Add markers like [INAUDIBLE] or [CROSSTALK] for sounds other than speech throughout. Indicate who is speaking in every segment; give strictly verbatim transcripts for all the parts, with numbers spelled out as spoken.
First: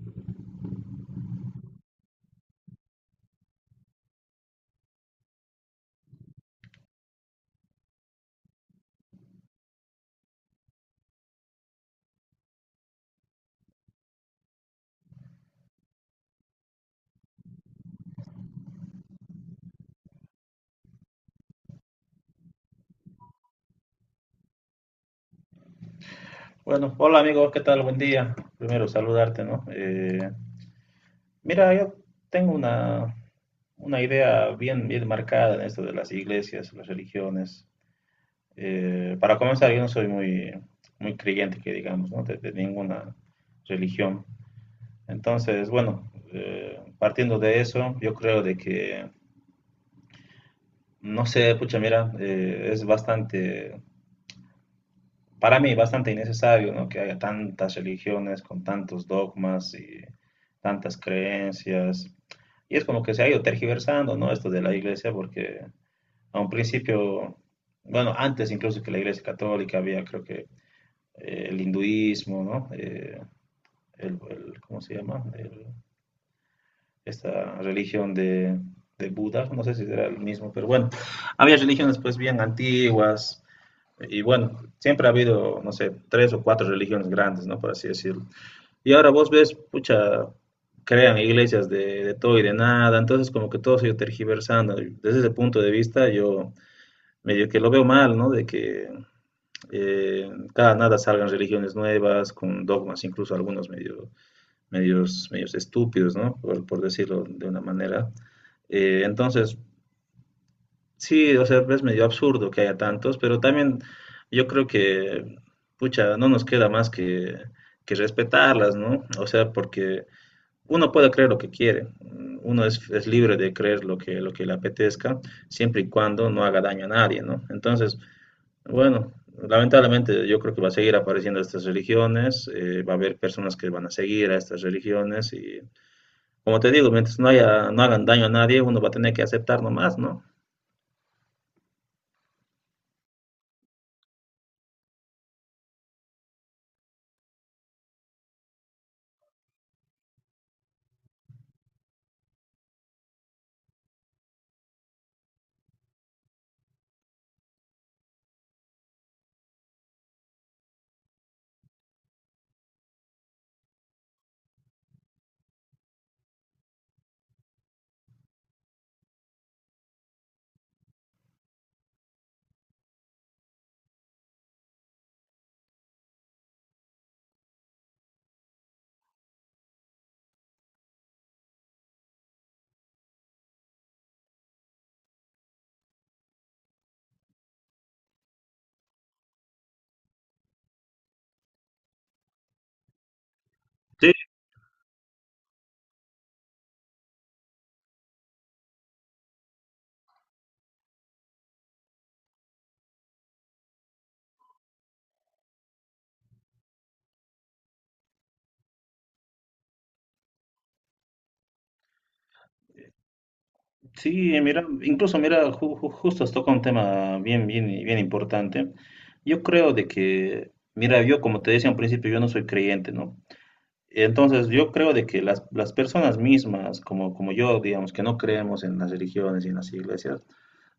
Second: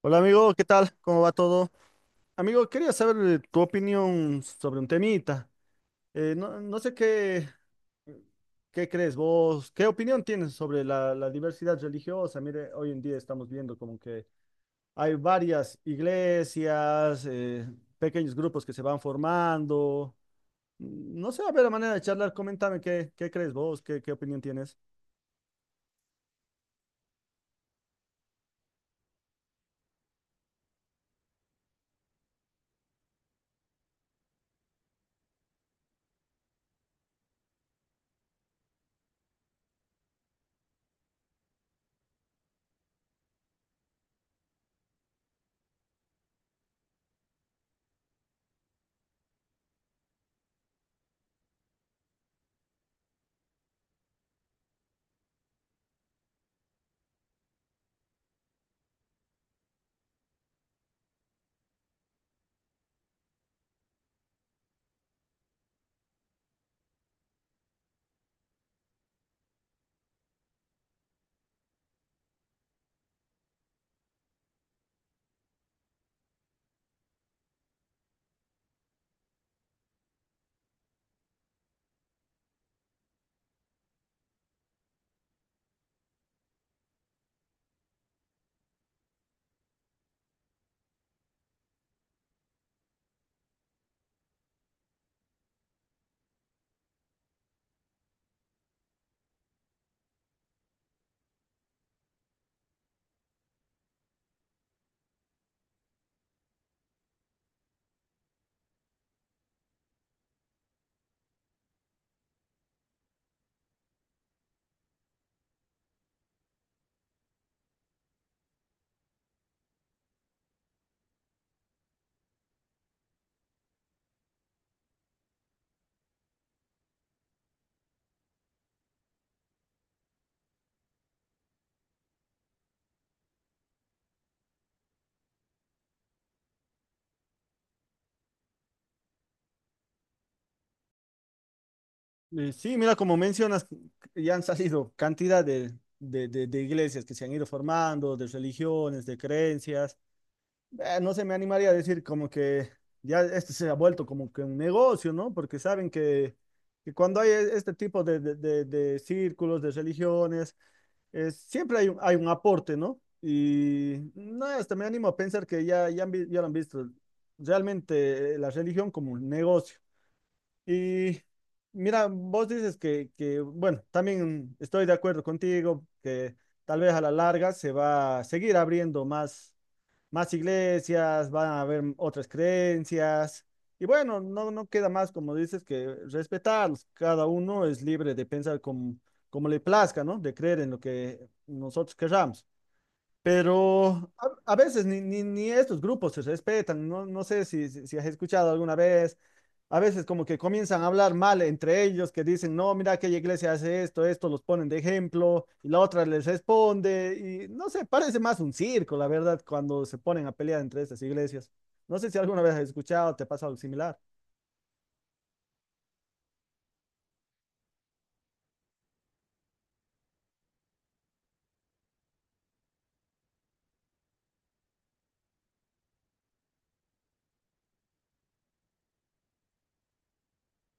Speaker 1: Hola amigo, ¿qué tal? ¿Cómo va todo? Amigo, quería saber eh, tu opinión sobre un temita. Eh, no, no sé qué, qué crees vos, qué opinión tienes sobre la, la diversidad religiosa. Mire, hoy en día estamos viendo como que hay varias iglesias, eh, pequeños grupos que se van formando. Mm, no sé, a ver, a manera de charlar, coméntame qué, qué crees vos, qué, qué opinión tienes.
Speaker 2: Bueno, hola amigos, ¿qué tal? Buen día. Primero saludarte, ¿no? Eh, mira, yo tengo una, una idea bien, bien marcada en esto de las iglesias, las religiones. Eh, para comenzar, yo no soy muy, muy creyente, que digamos, ¿no? De, de ninguna religión. Entonces, bueno, eh, partiendo de eso, yo creo de que, no sé, pucha, mira, eh, es bastante. Para mí, bastante innecesario, ¿no? Que haya tantas religiones con tantos dogmas y tantas creencias. Y es como que se ha ido tergiversando, ¿no? Esto de la iglesia, porque a un principio, bueno, antes incluso que la iglesia católica había, creo que, eh, el hinduismo, ¿no? Eh, el, el- ¿cómo se llama? El- Esta religión de, de Buda, no sé si era el mismo, pero bueno, había religiones pues bien antiguas y bueno, siempre ha habido, no sé, tres o cuatro religiones grandes, ¿no? Por así decirlo. Y ahora vos ves, pucha, crean iglesias de, de todo y de nada, entonces como que todo se ha ido tergiversando. Y desde ese punto de vista yo medio que lo veo mal, ¿no? De que eh, cada nada salgan religiones nuevas, con dogmas, incluso algunos medio, medios, medios estúpidos, ¿no? Por, por decirlo de una manera. Eh, entonces, Sí, o sea, es medio absurdo que haya tantos, pero también yo creo que, pucha, no nos queda más que, que respetarlas, ¿no? O sea, porque uno puede creer lo que quiere, uno es, es libre de creer lo que, lo que le apetezca, siempre y cuando no haga daño a nadie, ¿no? Entonces, bueno, lamentablemente yo creo que va a seguir apareciendo estas religiones, eh, va a haber personas que van a seguir a estas religiones y, como te digo, mientras no haya, no hagan daño a nadie, uno va a tener que aceptar nomás, ¿no?
Speaker 1: Eh, Sí, mira, como mencionas, ya han salido cantidad de, de- de- de iglesias que se han ido formando, de religiones, de creencias. Eh, no se me animaría a decir como que ya esto se ha vuelto como que un negocio, ¿no? Porque saben que, que cuando hay e- este tipo de, de- de- de círculos, de religiones, es- siempre hay un, hay un aporte, ¿no? Y no, hasta me animo a pensar que ya, ya, han vi- ya lo han visto realmente, eh, la religión como un negocio. Y mira, vos dices que, que, bueno, también estoy de acuerdo contigo, que tal vez a la larga se va a seguir abriendo más, más iglesias, van a haber otras creencias. Y bueno, no, no queda más, como dices, que respetarlos. Cada uno es libre de pensar como, como le plazca, ¿no? De creer en lo que nosotros querramos.
Speaker 2: Sí,
Speaker 1: Pero a, a veces ni, ni, ni estos grupos se respetan, no, no sé si, si, si has escuchado alguna vez, a veces como que comienzan a hablar mal entre ellos, que dicen, no, mira aquella iglesia hace esto, esto los ponen de ejemplo, y la otra les responde, y no sé, parece más un circo, la verdad, cuando se ponen a pelear entre estas iglesias. No sé si alguna vez has escuchado, te ha pasado algo similar.
Speaker 2: sí, mira, incluso mira, ju- ju- justo has tocado un tema bien, bien, bien importante. Yo creo de que, mira, yo como te decía al principio, yo no soy creyente, ¿no? Entonces, yo creo de que las, las personas mismas, como, como yo, digamos, que no creemos en las religiones y en las iglesias,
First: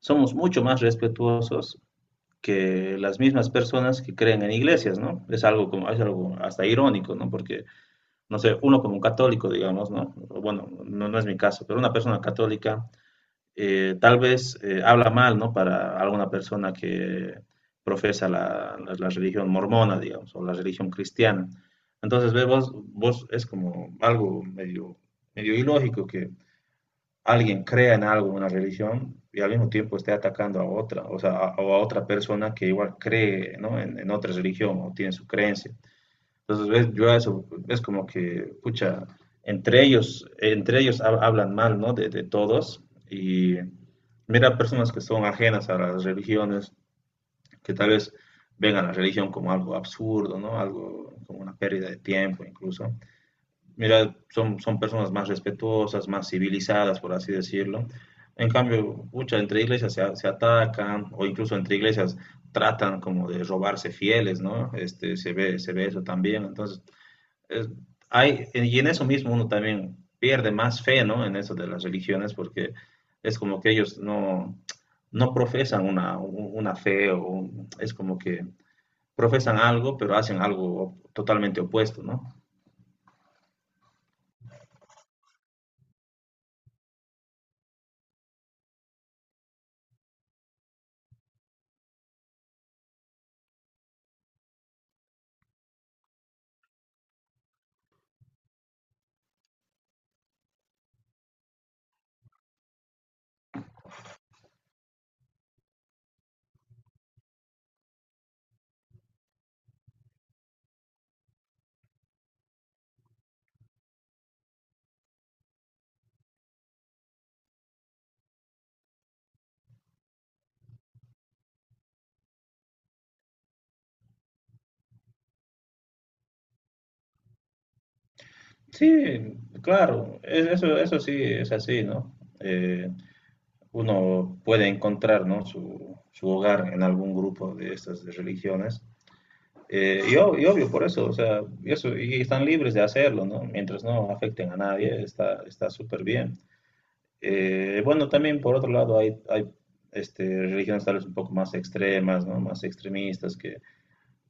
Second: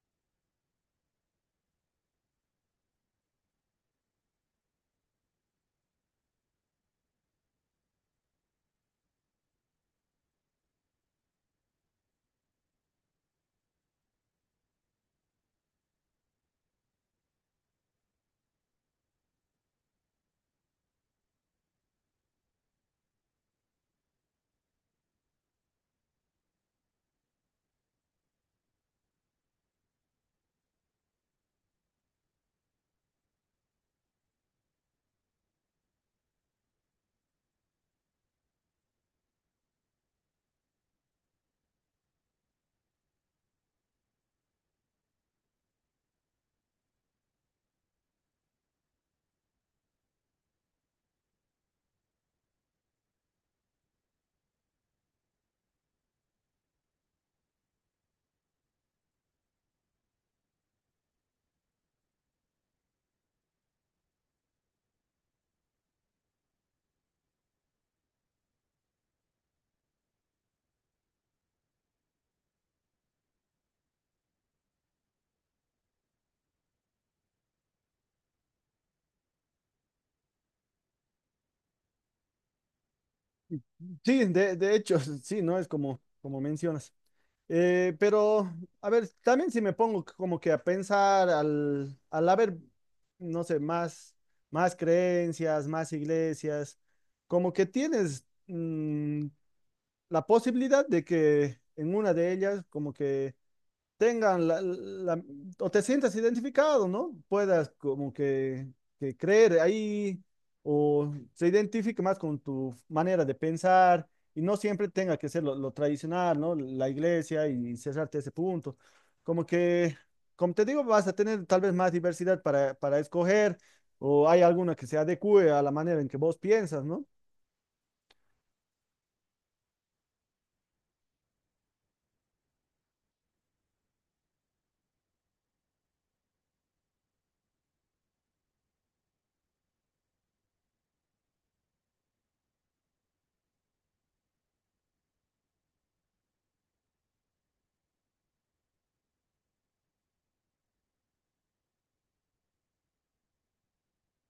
Speaker 2: somos mucho más respetuosos que las mismas personas que creen en iglesias, ¿no? Es algo como, es algo hasta irónico, ¿no? Porque, no sé, uno como un católico, digamos, ¿no? Bueno, no, no es mi caso, pero una persona católica eh, tal vez eh, habla mal, ¿no? Para alguna persona que profesa la, la- la religión mormona, digamos, o la religión cristiana. Entonces, ve, vos, vos es como algo medio, medio ilógico que alguien crea en algo, en una religión, y al mismo tiempo esté atacando a otra, o sea, a, o a otra persona que igual cree, ¿no? En, en otra religión o tiene su creencia. Entonces, ves, yo a eso, es como que, pucha, entre ellos, entre ellos hab- hablan mal, ¿no? De, de todos. Y mira, personas que son ajenas a las religiones, que tal vez ven a la religión como algo absurdo, ¿no? Algo como una pérdida de tiempo incluso. Mira, son, son personas más respetuosas, más civilizadas, por así decirlo. En cambio, muchas entre iglesias se, a- se atacan o incluso entre iglesias tratan como de robarse fieles, ¿no? Este, se ve, se ve eso también. Entonces, eh, hay, y en eso mismo uno también pierde más fe, ¿no? En eso de las religiones, porque es como que ellos no, no profesan una, una fe, o un- es como que profesan algo, pero hacen algo totalmente opuesto, ¿no?
Speaker 1: Sí, de, de hecho, [LAUGHS] sí, no es como, como mencionas. Eh, pero, a ver, también si me pongo c- como que a pensar al, al haber, no sé, más, más creencias, más iglesias, como que tienes mm, la posibilidad de que en una de ellas, como que tengan la, la- o te sientas identificado, ¿no? Puedas como que, que creer ahí o se identifique más con tu manera de pensar y no siempre tenga que ser lo, lo tradicional, ¿no? La iglesia y cerrarte ese punto. Como que, como te digo, vas a tener tal vez más diversidad para, para escoger o hay alguna que se adecue a la manera en que vos piensas, ¿no?
Speaker 2: Sí, claro, es- eso, eso sí es así, ¿no? Eh, Uno puede encontrar, ¿no? su, su hogar en algún grupo de estas de religiones. Eh, y, ob- y obvio, por eso, o sea, y eso, y están libres de hacerlo, ¿no? Mientras no afecten a nadie, está, está súper bien. Eh, bueno, también por otro lado hay, hay este, religiones tal vez un poco más extremas, ¿no? Más extremistas que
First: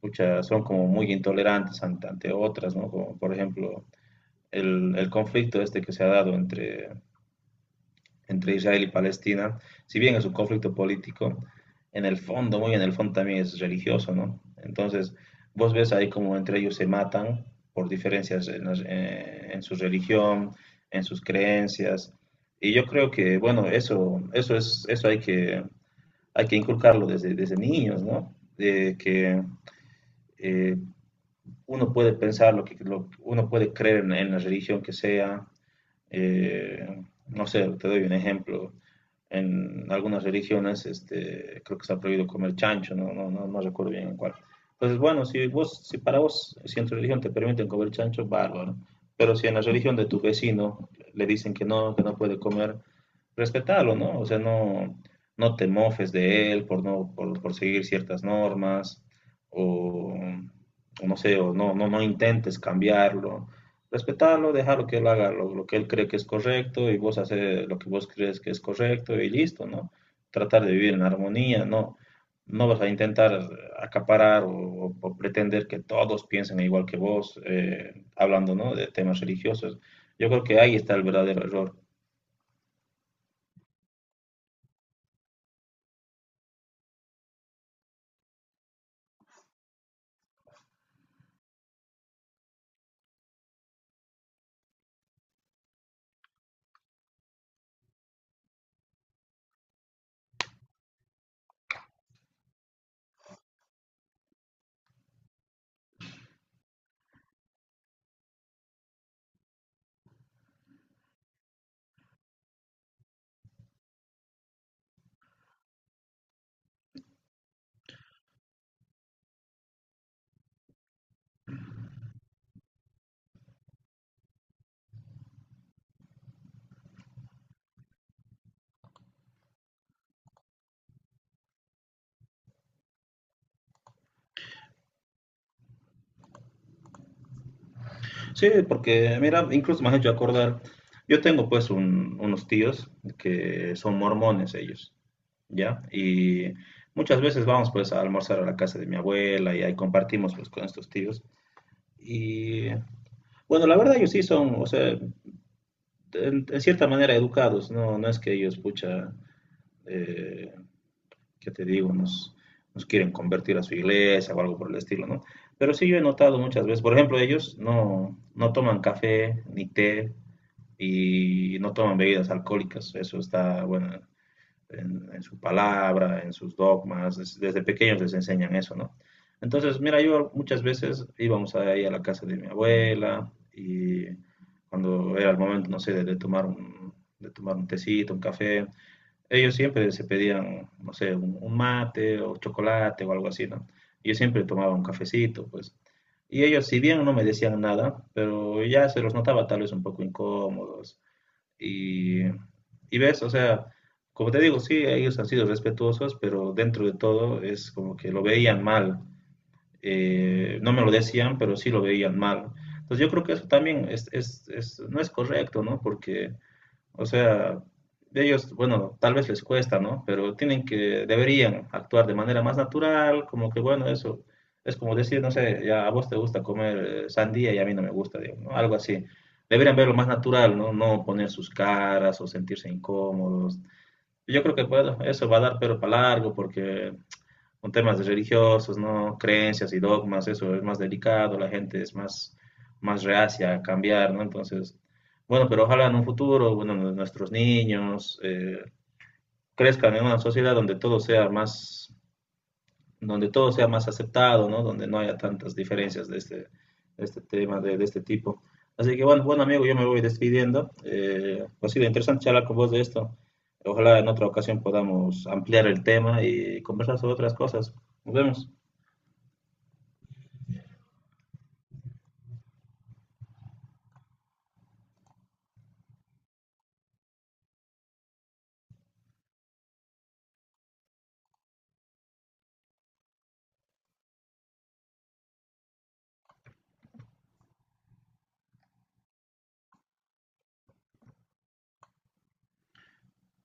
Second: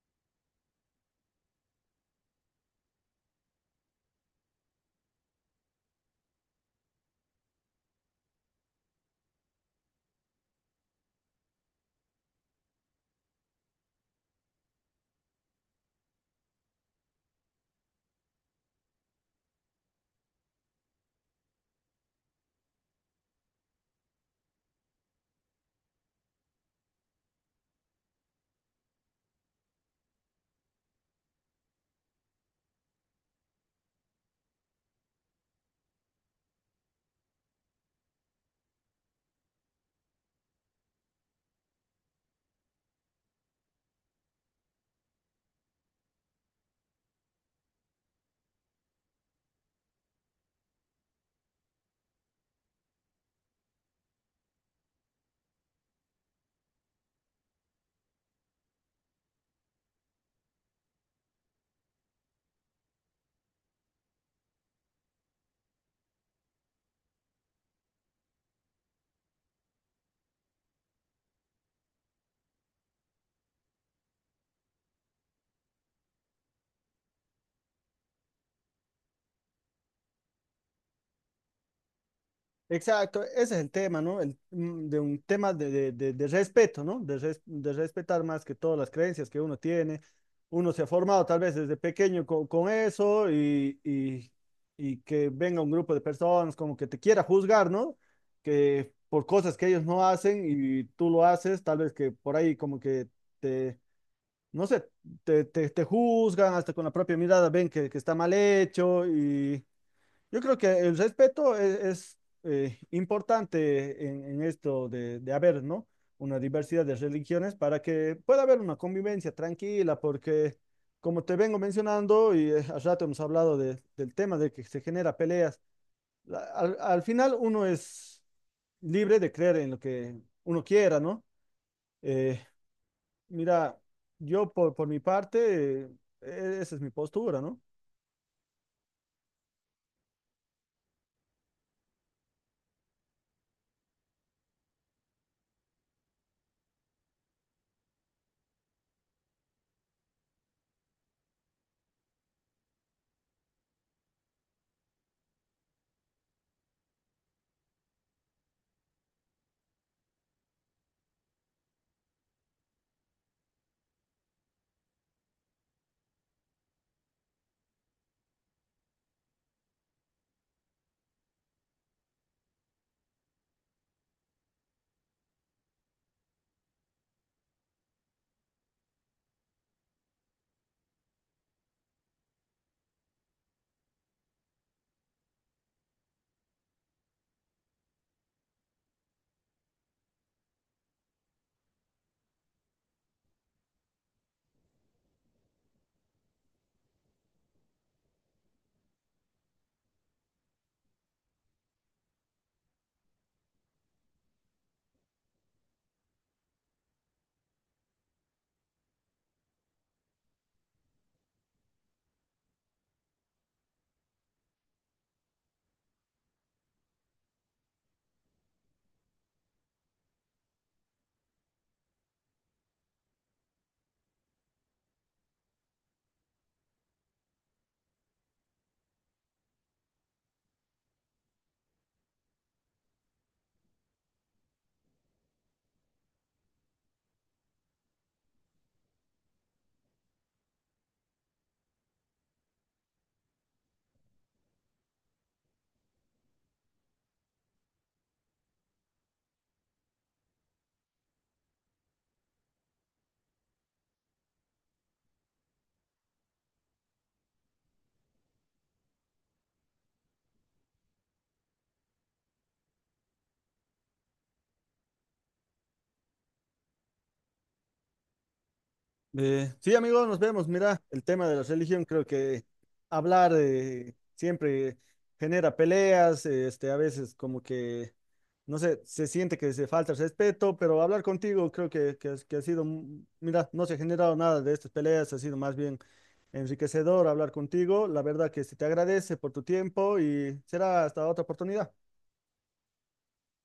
Speaker 2: pucha, son como muy intolerantes ante, ante otras, ¿no? Como por ejemplo el, el conflicto este que se ha dado entre entre Israel y Palestina, si bien es un conflicto político, en el fondo, muy en el fondo también es religioso, ¿no? Entonces, vos ves ahí como entre ellos se matan por diferencias en, las- eh, en su religión, en sus creencias. Y yo creo que, bueno, eso, eso es, eso hay que, hay que inculcarlo desde, desde niños, ¿no? De que eh, uno puede pensar lo que, lo- uno puede creer en, en la religión que sea, eh, no sé, te doy un ejemplo. En algunas religiones, este, creo que está prohibido comer chancho, no, no, no, no recuerdo bien en cuál. Entonces, bueno, si vos, si para vos, si en tu religión te permiten comer chancho, bárbaro. Pero si en la religión de tu vecino le dicen que no, que no puede comer, respetalo, ¿no? O sea, no, no te mofes de él por no, por, por seguir ciertas normas, o, o no sé, o no, no, no intentes cambiarlo, respetarlo, dejarlo que él haga lo, lo que él cree que es correcto y vos haces lo que vos crees que es correcto y listo, ¿no? Tratar de vivir en armonía, ¿no? No vas a intentar acaparar o, o pretender que todos piensen igual que vos, eh, hablando, ¿no? De temas religiosos. Yo creo que ahí está el verdadero error.
Speaker 1: Exacto, ese es el tema, ¿no? El, mm, de un tema de, de- de- de respeto, ¿no? De, res- de respetar más que todas las creencias que uno tiene. Uno se ha formado tal vez desde pequeño co- con eso, y, y- y que venga un grupo de personas como que te quiera juzgar, ¿no? Que por cosas que ellos no hacen y tú lo haces, tal vez que por ahí como que te, no sé, te, te, te juzgan, hasta con la propia mirada ven que, que está mal hecho. Yo creo que el respeto es, es, eh, importante en, en esto de, de haber, ¿no? Una diversidad de religiones para que pueda haber una convivencia tranquila, porque como te vengo mencionando y, eh, al rato hemos hablado de- del tema de que se genera peleas, la- al, al final uno es libre de creer en lo que uno quiera, ¿no? Eh, Mira, yo por, por mi parte, eh, e-, esa es mi postura, ¿no?
Speaker 2: Sí, porque mira, incluso me has hecho acordar, yo tengo pues un- unos tíos que son mormones ellos. ¿Ya? Y muchas veces vamos pues a almorzar a la casa de mi abuela y ahí compartimos pues con estos tíos. Y bueno, la verdad ellos sí son, o sea, en, en cierta manera educados, ¿no? No es que ellos, pucha, eh, ¿qué te digo? Nos, nos quieren convertir a su iglesia o algo por el estilo, ¿no? Pero sí yo he notado muchas veces, por ejemplo, ellos no, no toman café ni té y no toman bebidas alcohólicas, eso está, bueno, en, en su palabra, en sus dogmas, desde pequeños les enseñan eso, ¿no? Entonces, mira, yo muchas veces íbamos ahí a la casa de mi abuela y cuando era el momento, no sé, de, de tomar un, de tomar un tecito, un café, ellos siempre se pedían, no sé, un, un mate o chocolate o algo así, ¿no? Yo siempre tomaba un cafecito, pues. Y ellos, si bien no me decían nada, pero ya se los notaba tal vez un poco incómodos, y, y ves, o sea, como te digo, sí, ellos han sido respetuosos, pero dentro de todo es como que lo veían mal. Eh, no me lo decían, pero sí lo veían mal. Entonces yo creo que eso también es, es- es- no es correcto, ¿no? Porque o sea, ellos, bueno, tal vez les cuesta, ¿no? Pero tienen que, deberían actuar de manera más natural, como que, bueno, eso es como decir, no sé, ya a vos te gusta comer eh, sandía y a mí no me gusta, digamos, ¿no? Algo así. Deberían verlo más natural, ¿no? No poner sus caras o sentirse incómodos. Yo creo que, bueno, eso va a dar pero para largo porque con temas de religiosos, ¿no? Creencias y dogmas, eso es más delicado, la gente es más, más reacia a cambiar, ¿no? Entonces, bueno, pero ojalá en un futuro, bueno, nu- nuestros niños eh, crezcan en una sociedad donde todo sea más, donde todo sea más aceptado, ¿no? Donde no haya tantas diferencias de este, de este tema, de, de este tipo. Así que bueno, bueno amigo, yo me voy despidiendo. Eh, ha sido interesante charlar con vos de esto. Ojalá en otra ocasión podamos ampliar el tema y conversar sobre otras cosas. Nos vemos.
Speaker 1: Eh, sí, amigo, nos vemos. Mira, el tema de la religión, creo que hablar, eh, siempre genera peleas, eh, este, a veces como que, no sé, se siente que se falta el respeto, pero hablar contigo creo que, que, has- que ha sido, mm, mira, no se ha generado nada de estas peleas, ha sido más bien enriquecedor hablar contigo. La verdad que se te agradece por tu tiempo y será hasta otra oportunidad.